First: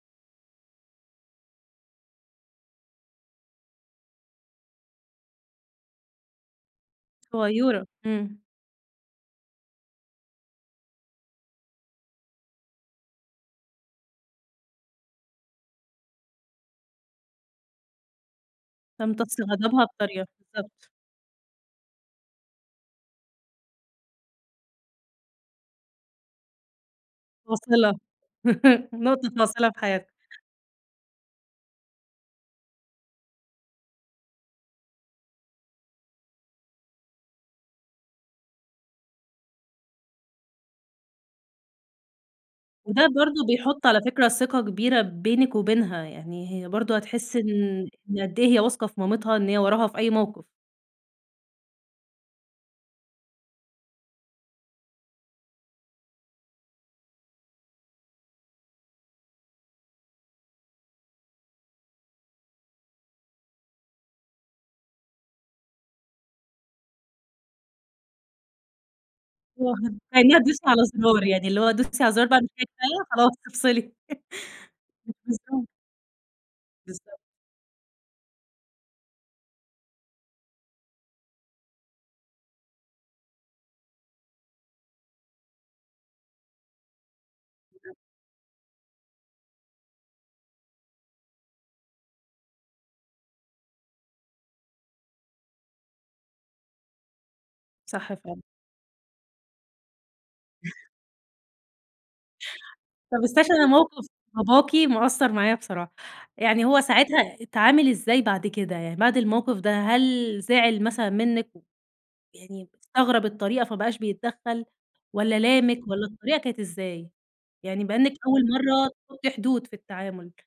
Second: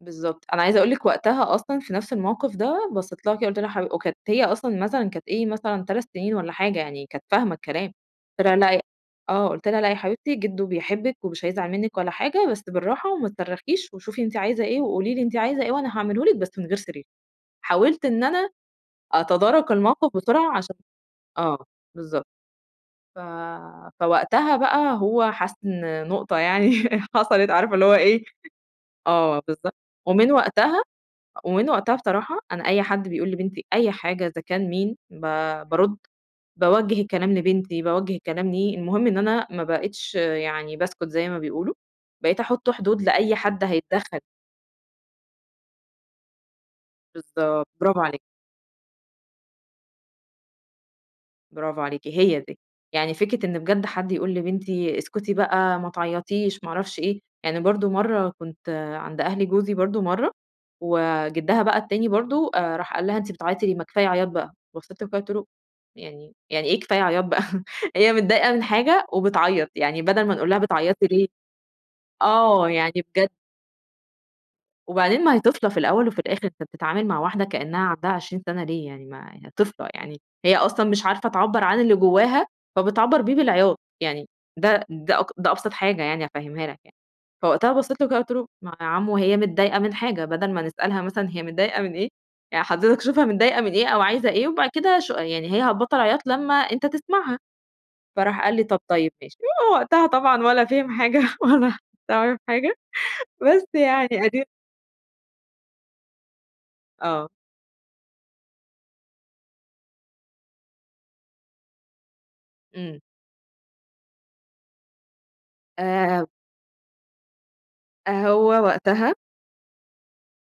بالضبط، أنا عايزة أقول لِك وقتها أصلًا في نفْس الموقف ده بصّيت لها كده قُلت لها حـب وكانت هي أصلًا مثلًا كانت إيه مثلًا 3 سنين والّا حاجة، يعني كانت فاهمة صغيّورة، الكلام، امم. قُلت لها لأ آه قُلت لها: "لأ يا حبيبتي، جدو بيحبِك ومش هيزعل منِك ولا حاجة، بس بالراحة وما تصرخيش وشوفي أنتِ عايزة إيه، وقولي لي أنتِ عايزة إيه وأنا هاعمله لِك بس من غير صريخ." حاولت إن أنا تمتص أتدارك غضبها الموقف بالطريقة، بسرعة عشان بالضبط. آه بالضبط، ف فوقتها بقى هو حس إن نقطة يعني حصلت عارفة اللي هو فاصلة، إيه نقطة آه فاصلة بالضبط، في حياتِك. ومن وقتها ومن وقتها بصراحة أنا أي حد بيقول لبنتي أي حاجة إذا كان مين، ب بارد باوجه الكلام لبنتي باوجه الكلام ليه، المهم إن أنا ما بقيتش يعني باسكُت زي ما بيقولوا، بقيت أحط حدود وده لأي برضه حد بيحط على هيتدخّل. فكرة ثقة كبيرة بينِك وبينها، يعني هي برضه هتحس إن بالضبط، برافو عليكِ. إن قد إيه هي واثقة في مامتها إن هي وراها في أي موقف. برافو عليكِ هي دي، يعني فكرة إن بجد حد يقول لبنتي اسكتي بقى ما تعيطيش ما أعرفش إيه، يعني برضه مَرّة كنت عند أهل جوزي برضه مَرّة، وجِدّها بقى التاني برضه راح قال لها: "أنتِ بتعيّطي ليه ما كفاية عياط بقى" بصّيت له كده قُلت له: "يعني يعني ايه كفاية عياط بقى هي متضايقة من حاجة وبتعيّط، آه يعني بدل ما خليها نقول تدوس لها على بتعيطي زرار، ليه" يعني اللي هو دوسي على الزرار آه يعني [unintelligible] بجد خلاص افصلي. وبعدين ما هي [unintelligible] طفلة في الأول وفي الآخر، أنت بتتعامل بالضبط. مع واحدة كإنها عندها 20 سنة ليه يعني ما طفلة، يعني هي أصلًا مش عارفة تعبّر عن اللي جواها فبتعبّر بيه بالعياط، يعني ده ده اك ده أبسط حاجة يعني أفهمها لك يعني، فوقتها بصّيت له كده وقُلت له: "ما يا عمُه هي متضايقة من حاجة بدل ما نسألها مثلًا هي متضايقة من إيه، يعني حضرتك شوفها متضايقة من إيه أو عايزة إيه وبعد كده شو يعني هي هتبطّل عياط لمّا أنت تسمعها" صح فعلًا. فراح قال لي طب طيب ماشي، وقتها طبعًا ولا فِهم حاجة ولا ولا عرِف حاجة، طب استني بس عشان موقف يعني أدي باباكِ مأثّر معايا بصراحة، يعني هو آه. ساعتها اتعامل إزاي بعد كده يعني، بعد الموقف ده هل زعل مثلًا منِك؟ يعني إمم. استغرب الطريقة فما بقاش بيتدخّل، والّا لامِك والّا آآ الطريقة كانت إزاي؟ يعني بما إنِك أول هو مَرّة وقتها تحطّي حدود في التعامل.